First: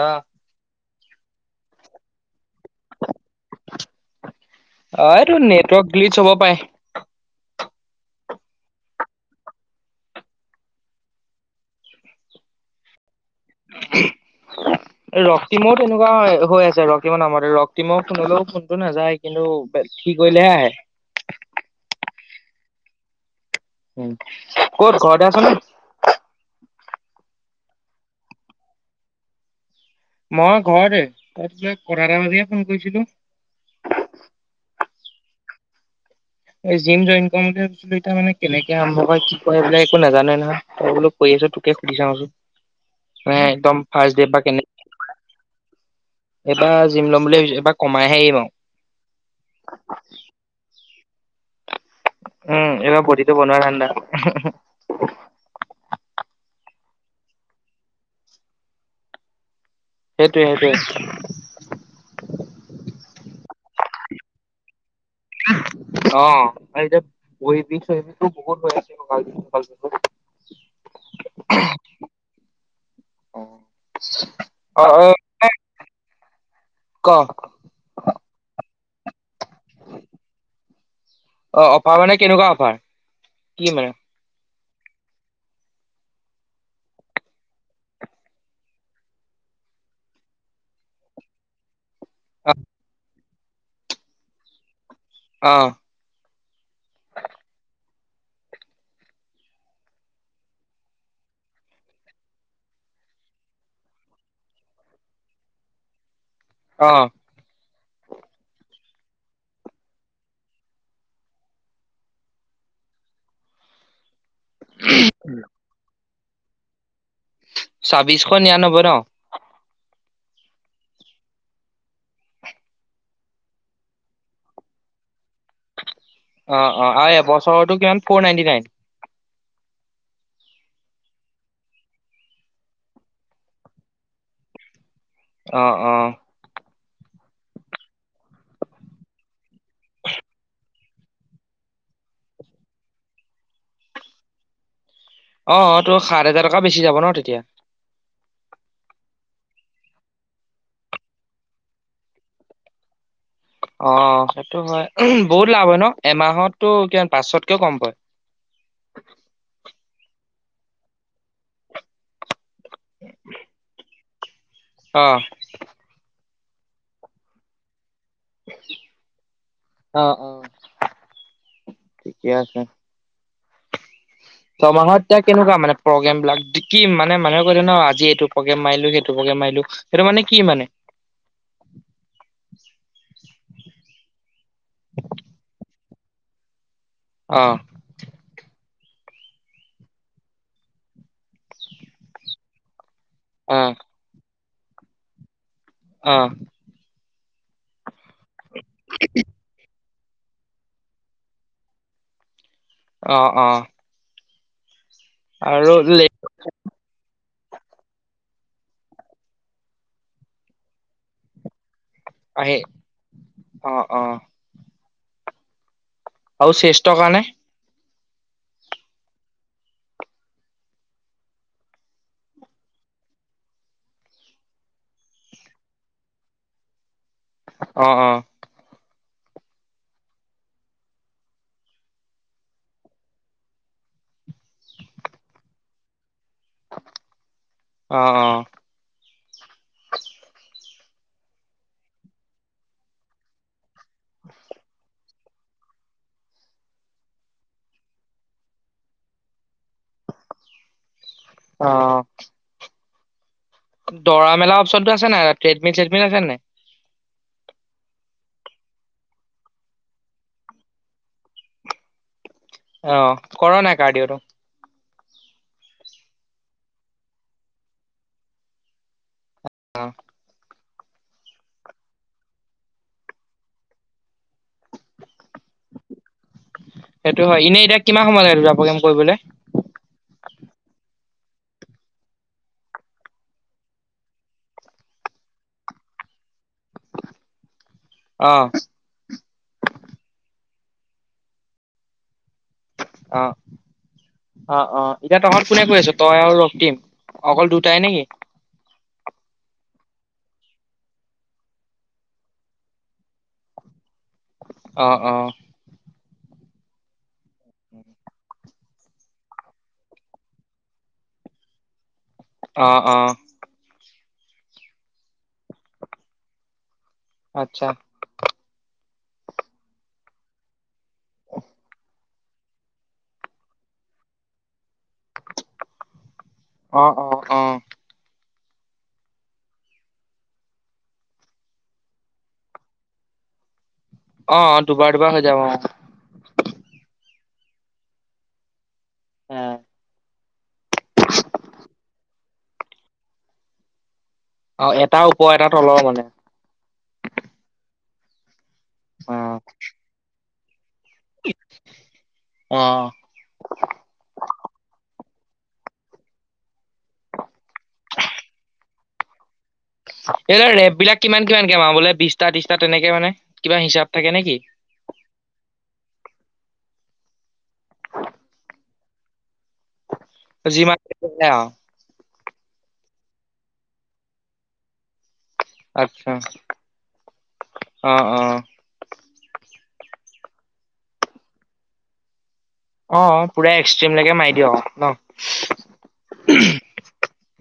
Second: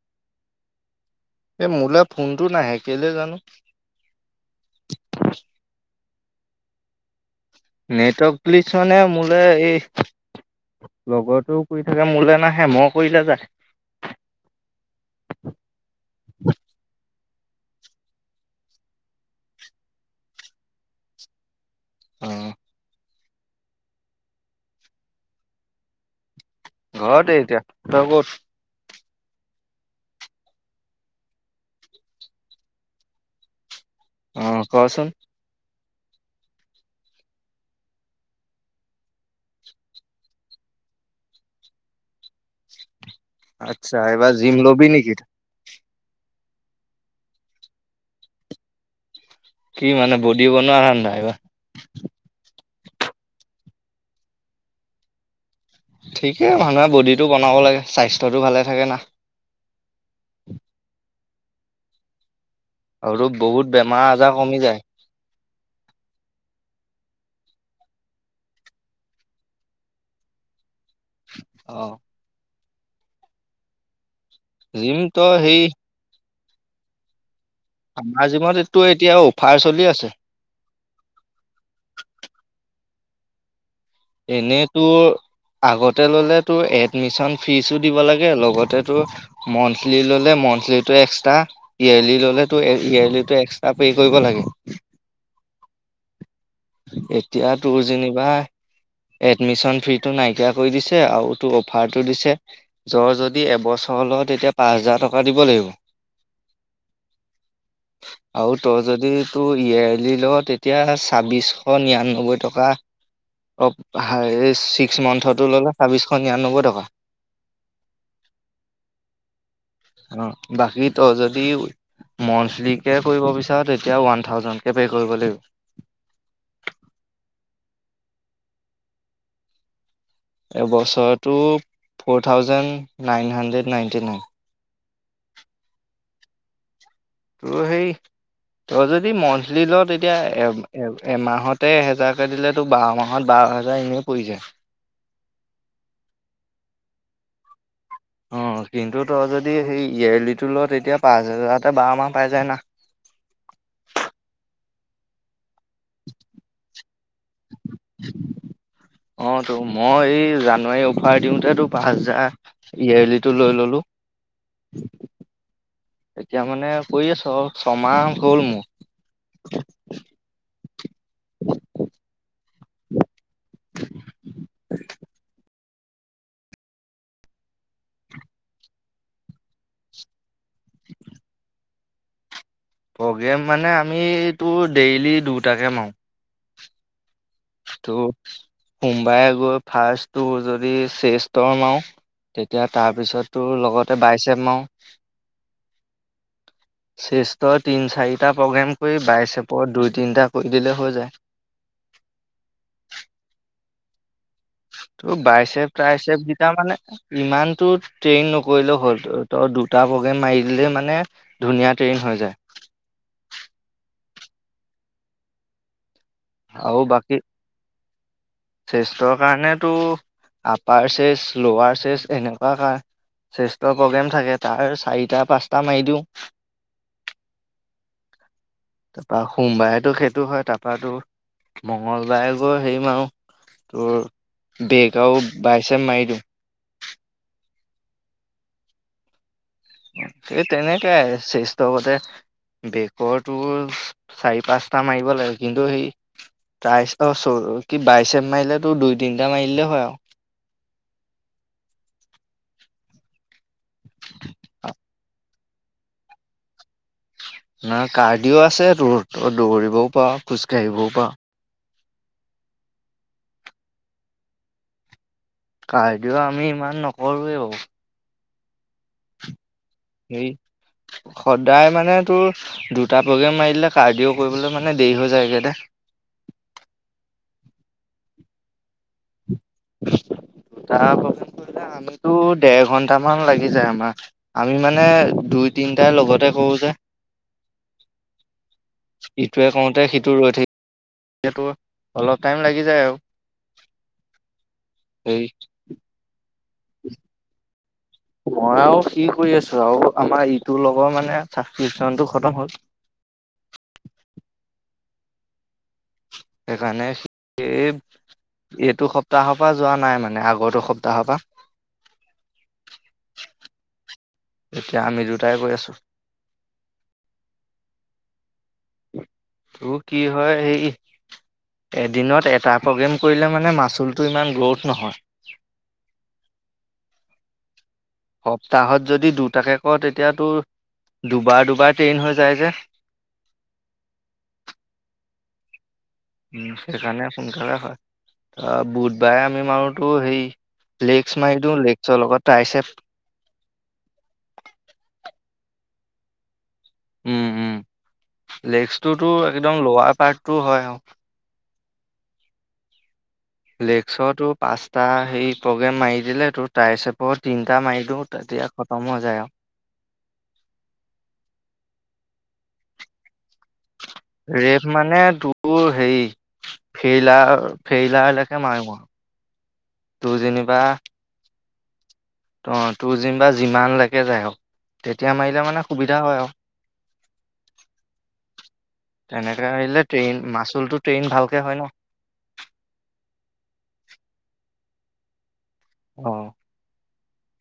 আহ। এ মোলৈ ফোনটো নাহে কেলে জানো। ফ্লিচ হ'ব পাই। নেটৱৰ্ক ফ্লিচ মানে মোলে এই লগতো কৰি থাকে মোলৈ নাহে, মই কৰিলে যায়। [inaudible] এ ৰক্তিমও তেনেকুৱা হৈ আছে ৰক্তিমৰ নামত, ৰক্তিমৰ ফোনলৈও ফোনটো নাযায় কিন্তু ক‌ কৰিলেহে আহে। অ। উম কত ঘৰতে আছ ন? ঘৰতে এতিয়া, তই ক'ত? মই ঘৰ দে, তই কিবা কথা এটা বুলিহে ফোন কৰিছিলো। অ কচোন জিম জইন কৰিম বুলি ভাবো এতিয়া মানে কেনেকে আৰম্ভ বা কি ক এইবিলাক একো নাজানো নহয়, তই বোলো কৈ পিছত তোকে সুধি চাওচোন, মানে একদম আচ্ছা ফাৰ্ষ্ট ডে এইবাৰ বা জিম কেনে লবি নেকি এইবাৰ জিম ল'ম বুলি ভাবিছো এবাৰ কমাইহে আহিম আৰু। কি মানে বডি বনোৱা হধাই এইবাৰ। উম এইবাৰ বদিটো বনোৱা ঠাণ্ডা, উহু উহু। ঠিকেই মানুহে বডিটো বনাব লাগে, স্বাস্থ্যটো ভালে থাকে না। সেইটোৱে সেইটোৱে। আৰু বহুত বেমাৰ আজাৰ কমি যায়। অ আৰু এতিয়া বহিব চহবিটো বহুত হৈছিল কালালো উ [inaudible] আহ। অ। জিম অ ত সেই ক? আমাৰ জিমত এইটো এতিয়া অফাৰ চলি আছে। অ অফাৰ মানে কেনেকুৱা অফাৰ, কি মানে? এনেই তোৰ আগতে ললে তোৰ এডমিশন ফিজো দিব লাগে, লগতে তোৰ মন্থলি ললে মন্থলিটো এক্সট্ৰা, ইয়েৰলি অ ললেটো ইয়েৰটো এক্সট্ৰা পে কৰিব লাগে। অ। এতিয়া তোৰ যেনিবা এডমিশ্যন ফ্ৰীটো নাইকিয়া কৰি দিছে আও টো অফাৰটো দিছে য যদি এবছৰ ত ল তেতিয়া পাঁচ হেজাৰ টকা দিব লাগিব অ আৰু তই যদি তোৰ ইয়োৰলি ল তেতিয়া ছাব্বিশ শ নিৰান্নবৈ টকা অহ ছিক্স মান্থতো ল'লে ছাবিশ শ নিৰানব্বৈ টকা চাবিছখ নিয়ানবৈ ন অ বাকী তই যদি মন্থলিকে কৰিব বিচাৰ তেতিয়া ওৱান থাউজেণ্ডকে পে' কৰিব লাগিব অ অ আৰু এবছৰটো কিমান ফৰ নাইনটি নাইন এই বছৰটো four thousand nine hundred ninety nine অ অ তোৰ সেই তই যদি মন্থলি ল তেতিয়া এ এ এমাহতে এহেজাৰকে দিলে তোৰ বাৰ মাহত বাৰ বাৰহাজাৰ এনেই পৰি যায় অহ তোৰ সাত হেজাৰ টকা বেছি যাব ন তেতিয়া অ কিন্তু তই যদি সেই ইয়েলিটো লও তেতিয়া পাঁচ হেজাৰতে বাৰ মাহ পাই যায় না। [inaudible] অ সেইটো হয়, ওমহ বহুত লাভ হয় ন এমাহততো এতিয়া পাঁচতকেও কম পায় [inaudible] অ তো মই এই জানুৱাৰী অফাৰ দিওঁতে পাঁচ হাজাৰ ইয়েৰ লিটো লৈ ললো অহ এতিয়া মানে কৰি আছো আৰু ছমাহ হ'ল অ মোৰ। অ ঠিকে আছে। ছমাহত এতিয়া কেনেকোৱা মানে প্ৰগেম বিলাক কি মানে মানুহে কৰে ন আজি এইটো প্ৰগেম মাৰিলোঁ সেইটো প্ৰগেম মাইলো সেইটো মানে কি মানে? প্ৰগ্ৰেম মানে আমিটো ডেইলি দুটাকে মাৰো অ ত সোম্বাই গৈ ফাৰ্ষ্টটো যদি চেষ্টৰ মাও তেতিয়া তাৰ তাৰপিছত তোৰ অ লগতে বাইচেপ মাও অ শ্ৰেষ্ঠৰ তিন চাৰিটা প্ৰগ্ৰেম কৰি বাইছেপৰ দুই তিনিটা কৰি দিলে হৈ যায় অহ অহ তোৰ বাইচেপ টাইচেপ কেইটা মানে ইমান টো ট্ৰেইন নকৰিলে হল ত দুটা প্ৰগ্ৰেম মাৰি দিলে মানে ধুনীয়া ট্ৰেইন হৈ যায় আহে অ অ আৰু চেষ্টৰ কাৰনে চেষ্টৰ কাৰণেতো আপাৰ চেচ লোৱাৰ চেচ এনেকোৱা হয় শ্ৰেষ্ঠ প্ৰগ্ৰেম থাকে তাৰ চাৰিটা পাঁচটা মাৰি দিওঁ অ অ তাপা সোমবাৰেতো সেইটো হয়। তাপাতো মংগলবাৰে গৈ হেৰি মাৰু তোৰ বেক আৰু বাইচেপ মাৰি দিওঁ। অ অ। এই তেনেকে আৰু চেষ্টৰ গতে বেকৰটো চাৰি পাচটা মাৰিব লাগে কিন্তু সেই তাইশ অ চ কি বাইচেপ মাৰিলে তোৰ দুই তিনিটা মাৰিদিলে হয় আও অ। দৌৰা মেলা অ'পচনতটো আছে নাই? ট্ৰেডমিল চেডমিল আছে নে নাই? নাহ কাৰ্ডিঅ' আছে তোৰ। তই দৌৰিবও পাৰ' খোজ কাঢ়িবও পাৰ'। অঁ কৰ' নাই কাৰ্ডিঅ' তো? কাৰ্ডিঅ' আমি ইমান নকৰোৱেই বাৰু। হেৰি [inaudible] সদায় মানে তোৰ দুটা প্ৰগ্ৰেম মাৰি দিলে কাৰ্ডিঅ' কৰিবলৈ মানে দেৰি হৈ যায়গৈ দে। সেইটো হয়। এনেই এতিয়া কিমান সময় লাগে দুটা প্ৰগ্ৰেম। কৰিবলৈ দুটা প্ৰগ্ৰেম কৰিলে আমিতো দেৰ ঘন্টা মান লাগি যায় আমাৰ। আমি মানে দুই তিনিটাই লগতে কৰো যে। [inaudible] অ', ইটোৱে কৰোতে সিটো ৰৈ থাকে তো অলপ। লাগি যায় আৰু অঁ অঁ অঁ। এতিয়া হেৰি তহঁত কোনে কৰি আছ' তই আৰু ৰক্ তিম, অকল দোত মই আৰু সি কৰি আছো আৰু আমাৰ ইটো লগৰৰ মানে ছাব্ছক্ৰিপচনটো খতম হ'ল। অঁ অঁ। সেইকাৰণে সি এইটো সপ্তাহৰ পৰা যোৱা নাই মানে আগৰতো সপ্তাহৰ পৰা। অঁ অঁ। এতিয়া আমি দুটাই কৰি আছোঁ। আত্ছা। তোৰ কি হয় এই এদিনত এটা প্ৰগ্ৰেম কৰিলে মানে মাচলটো ইমান গ্ৰ'থ নহয়। অঁ অঁ অঁ। সপ্তাহত যদি দুটাকে কৰ' তেতিয়া তোৰ দুবাৰ দুবাৰ ট্ৰেইন হৈ যায় যে। অঁ দুবাৰ দুবাৰ হৈ যাব অঁ। উম, সেইকাৰণে সোনকালে হয়। তহ বুধবাৰে আমি অ', মাৰো তোৰ হেৰি লেগছ মাৰি দিওঁ, লেগছৰ লগত ট্ৰাইছেপ। অঁ এটা ওপৰৰ এটা তলৰ মানে? উম উম। লেগছটো তোৰ অ', একদম ল'ৱাৰ পাৰ্টটো হয় আৰু। অঁ। লেগছৰটো পাঁচটা সেই প্ৰগ্ৰেম মাৰি দিলে তোৰ ট্ৰাইছেপৰ তিনিটা মাৰি দিওঁ তা তে খতম হৈ যায় আৰু। এতিয়া তই ৰেপ বিলাক কিমান কিমানকে মাৰ' বোলে বিশটা ত্ৰিশটা তেনেকে মানে? কিবা হিচাপ থাকে নেকি? ৰেপ মানে তোৰ হেৰি ফেইলাৰ ফেইলাৰলৈকে মাৰো মই, তোৰ যেনিবা যিমান তোৰ যেনিবা যিমান লৈকে যায় আৰু। তে এতিয়া মাৰিলে মানে সুবিধা আচ্ছা হয় আৰু। অ অ তেনেকৈ মাৰিলে ট্ৰেইন মাচুলটো ট্ৰেইন ভালকে হয় ন। অঁ পুৰা এক্সট্ৰিম লৈকে মাৰি দিয়' আৰু। ন? আহ।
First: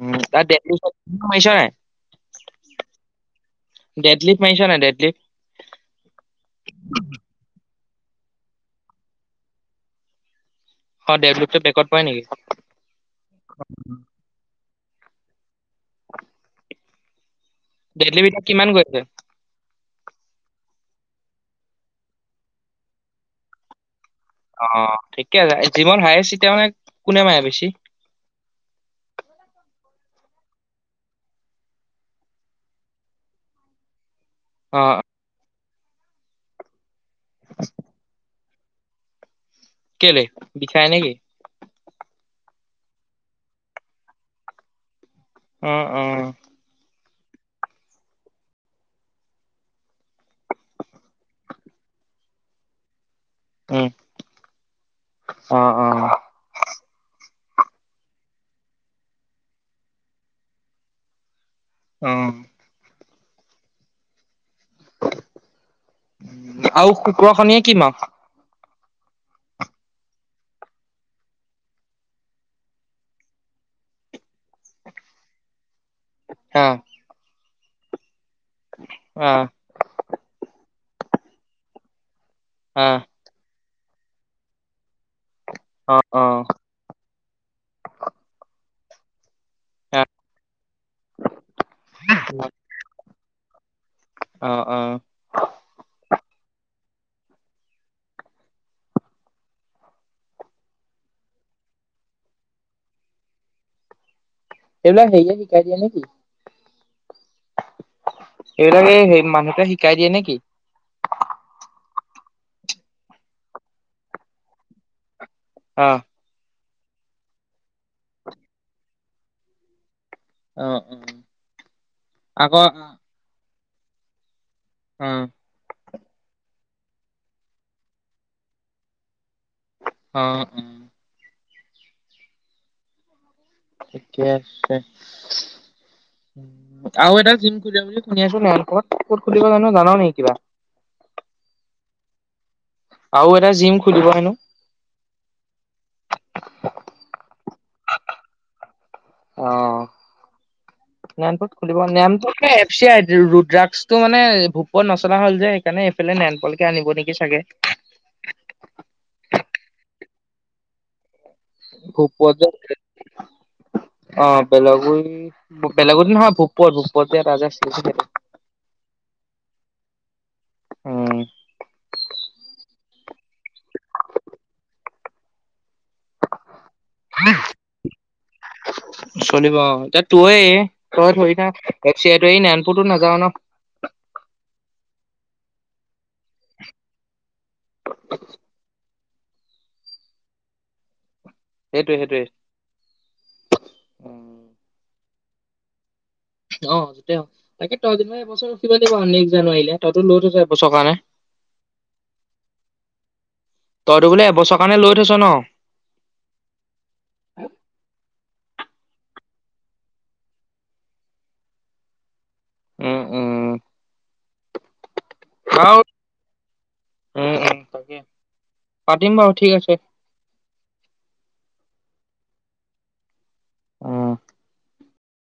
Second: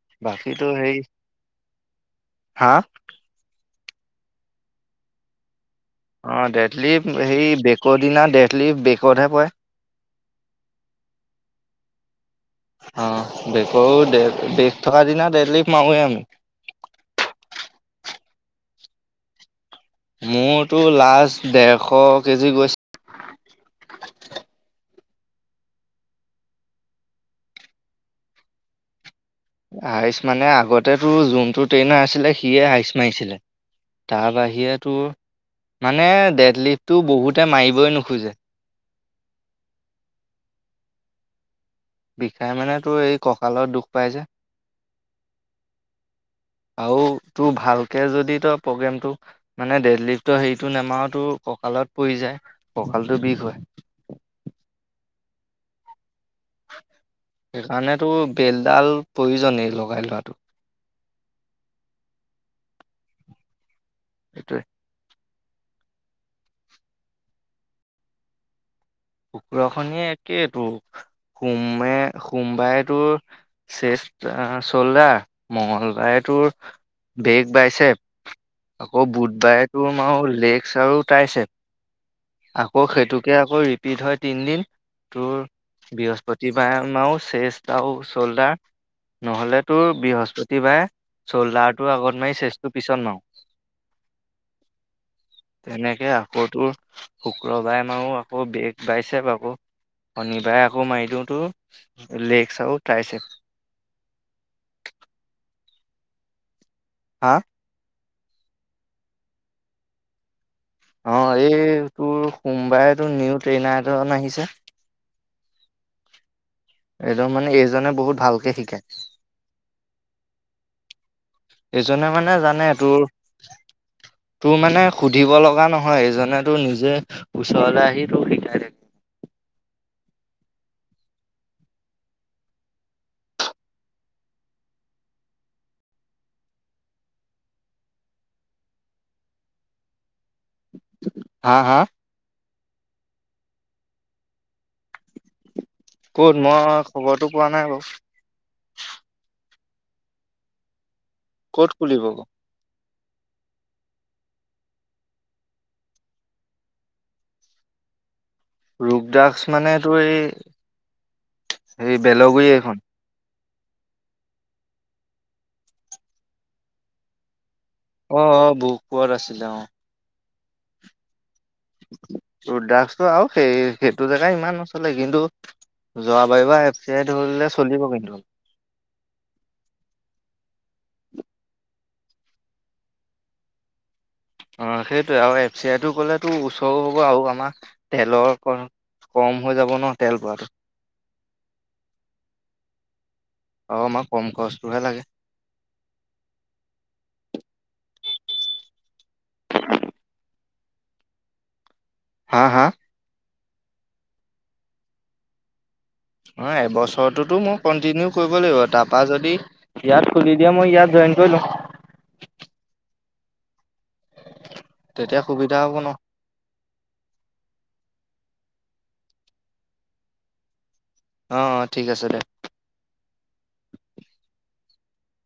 উম তাতছ [unintelligible] ন হা? ডেডলিপ মিছে নে ডেডলিপ ক'দিনা দেডলিফ বেক'তহে পৰে অ ডেদলিপ পেকড পৰে নেকি? অ বেকৌ বিষ থকা দিনা দেৰলিফ মাৰোৱেই আমি তেলিবটাক কিমান কৰিৈছে মোৰতো লাষ্ট ডৰশ কেজি গৈছে। অ ঠিকে আছে যিমান হাই আতিয়া মানে কোনে মায়ে বেছি। আইচ মানে আগতেতো জোনটো ট্ৰেইনাৰ আছিলে সিয়ে আইচ মাৰিছিলে। তাৰ অ বাহিৰে তোৰ মানে ডেট লিভটো বহুতে মাৰিবই নোখোজে কেলে বিছাই নেকি? বিষাই মানে তো এই কঁকালত দুখ পাই যে উম উম। আৰু তোৰ ভালকৈ যদি তই প্ৰগ্ৰেমটো মানে ডেটলি তই হেৰিটো নমাও তোৰ কঁকালত পৰি যায় কঁকাল টো বিষ হয় উম অ অ। সেইকাৰণেতো বেলডাল প্ৰয়োজনই লগাই লোৱাটো। অ সেইটোৱে আৰু কুক্ৰখনীয়ে কি ম, কুকৰাখনিয়ে একেটো। সোমে সোমবাই তোৰ চেষ্ট চল্ডাৰ, মঙ্গলদ। বায় তোৰ অ বেগ বাইছে আকৌ অ বুধবাৰে তোৰ মাৰ লেগ টাইছে আকৌ অ সেইটোকে আকৌ ৰিপিট হয় তিনদিন তোৰ অ অ বৃহস্পতিবাৰে আমও। শেষটাও চললা নহ'লে তোৰ বৃহস্পতিবাৰে চল্ডাৰটোৰ আগত মাৰি চেচটোৰ পিছত মাৰো। আহ অ, শুকুৰটো শুক্ৰবাৰে মাৰো আকৌ বেগ বাইছে আকৌ। শনিবাৰে আকৌ মাৰি দিওঁতো লেইছ আৰু টাইছে। এইবল সেই দ কাই দয়া নেকি? হা এইবিলাকে সেই মানুহটে শিকাই দিয়ে নেকি? অ এই তোৰ সোমবাৰেতটো নিউ ট্ৰেইন এ আহিছে অ এইটো মানে এইজনে বহুত ভালকে শিকে। অ', অ', এইজনে মানে আকৌ জানে অ', তোৰ তোৰ মানে অ', সুধিব লগা ন- হয় এজনে তো নিজে ওচৰলে আহি তোক শিকাই থাকে। অ উম থিকে আছে। আৰু এটা জিম খিব বুলি শুনি আছো ন ক'ত ক'ত খুলিব জানো জানা নে কিবা। হা হা আৰু এটা জিম খুলিব হেনো কত মই খবৰটো পোৱা নাই বাৰু অ নত ক'ত খুলিব বাৰু নমটো ৰৰুদ্ৰাকটো, মানে ভূপত, নচলা হল যে সেইকাৰণে এইফালে নেনপলকে আনিব নেকি চাগে। উ ৰোগ দ্ৰাস্ষ, মানে তোৰ এই হে ভূপত বেলগুৰি যে এখন। অ বেলগুৰি, বেলগত নহয় ভূপত ভূপত যে এটা আছিলে। সেইটো অ আহ বপুৱাত আছিলে উম। ৰুদ্ৰাক্সটো আৰু সেই সেইটো জেগা ইমান নচলে কিন্তু। যোৱাবাৰিব এফ চি ধৰিলে চলিব কিন্তু। চলিব এতিয়া তয়ে তই ধৰি এ চ নয়নপুৰতো নাযাও ন [unintelligible] অ সেইটয়ে আৰু এফ চি আইটো কলেতো ওচৰো হ'ব আৰু আমাৰ তেলৰ- কম হৈ যাব ন তেল ভৰাটো সেইটোৱে অ আমাক কম সেইটোৱে। খৰচটোহে লাগে। অ তেওঁ। তাকে তই দেখোন এবছৰ ৰখিবই লাগিব আৰু নেক্সট জানুৱাৰীলে, তইতো লৈ থৈছ এবছৰ কাৰণে। [inaudible] হা? হা? তইতো বোলে এবছৰ কাৰণে লৈ থৈছ ন। অ, এবছৰটোতো মই কন্টিনিউ কৰিব লাগিব। তাৰপা যদি ইয়াত খুলি দিয়ে, মই ইয়াত জইন কৰি লম। উম, উম। তেতিয়া সুবিধা হ'ব বাৰু ন? উম উম তাকে পাতিম বাৰু ঠিক আছে। অ, অ। ঠিক আছে দে। অঁ।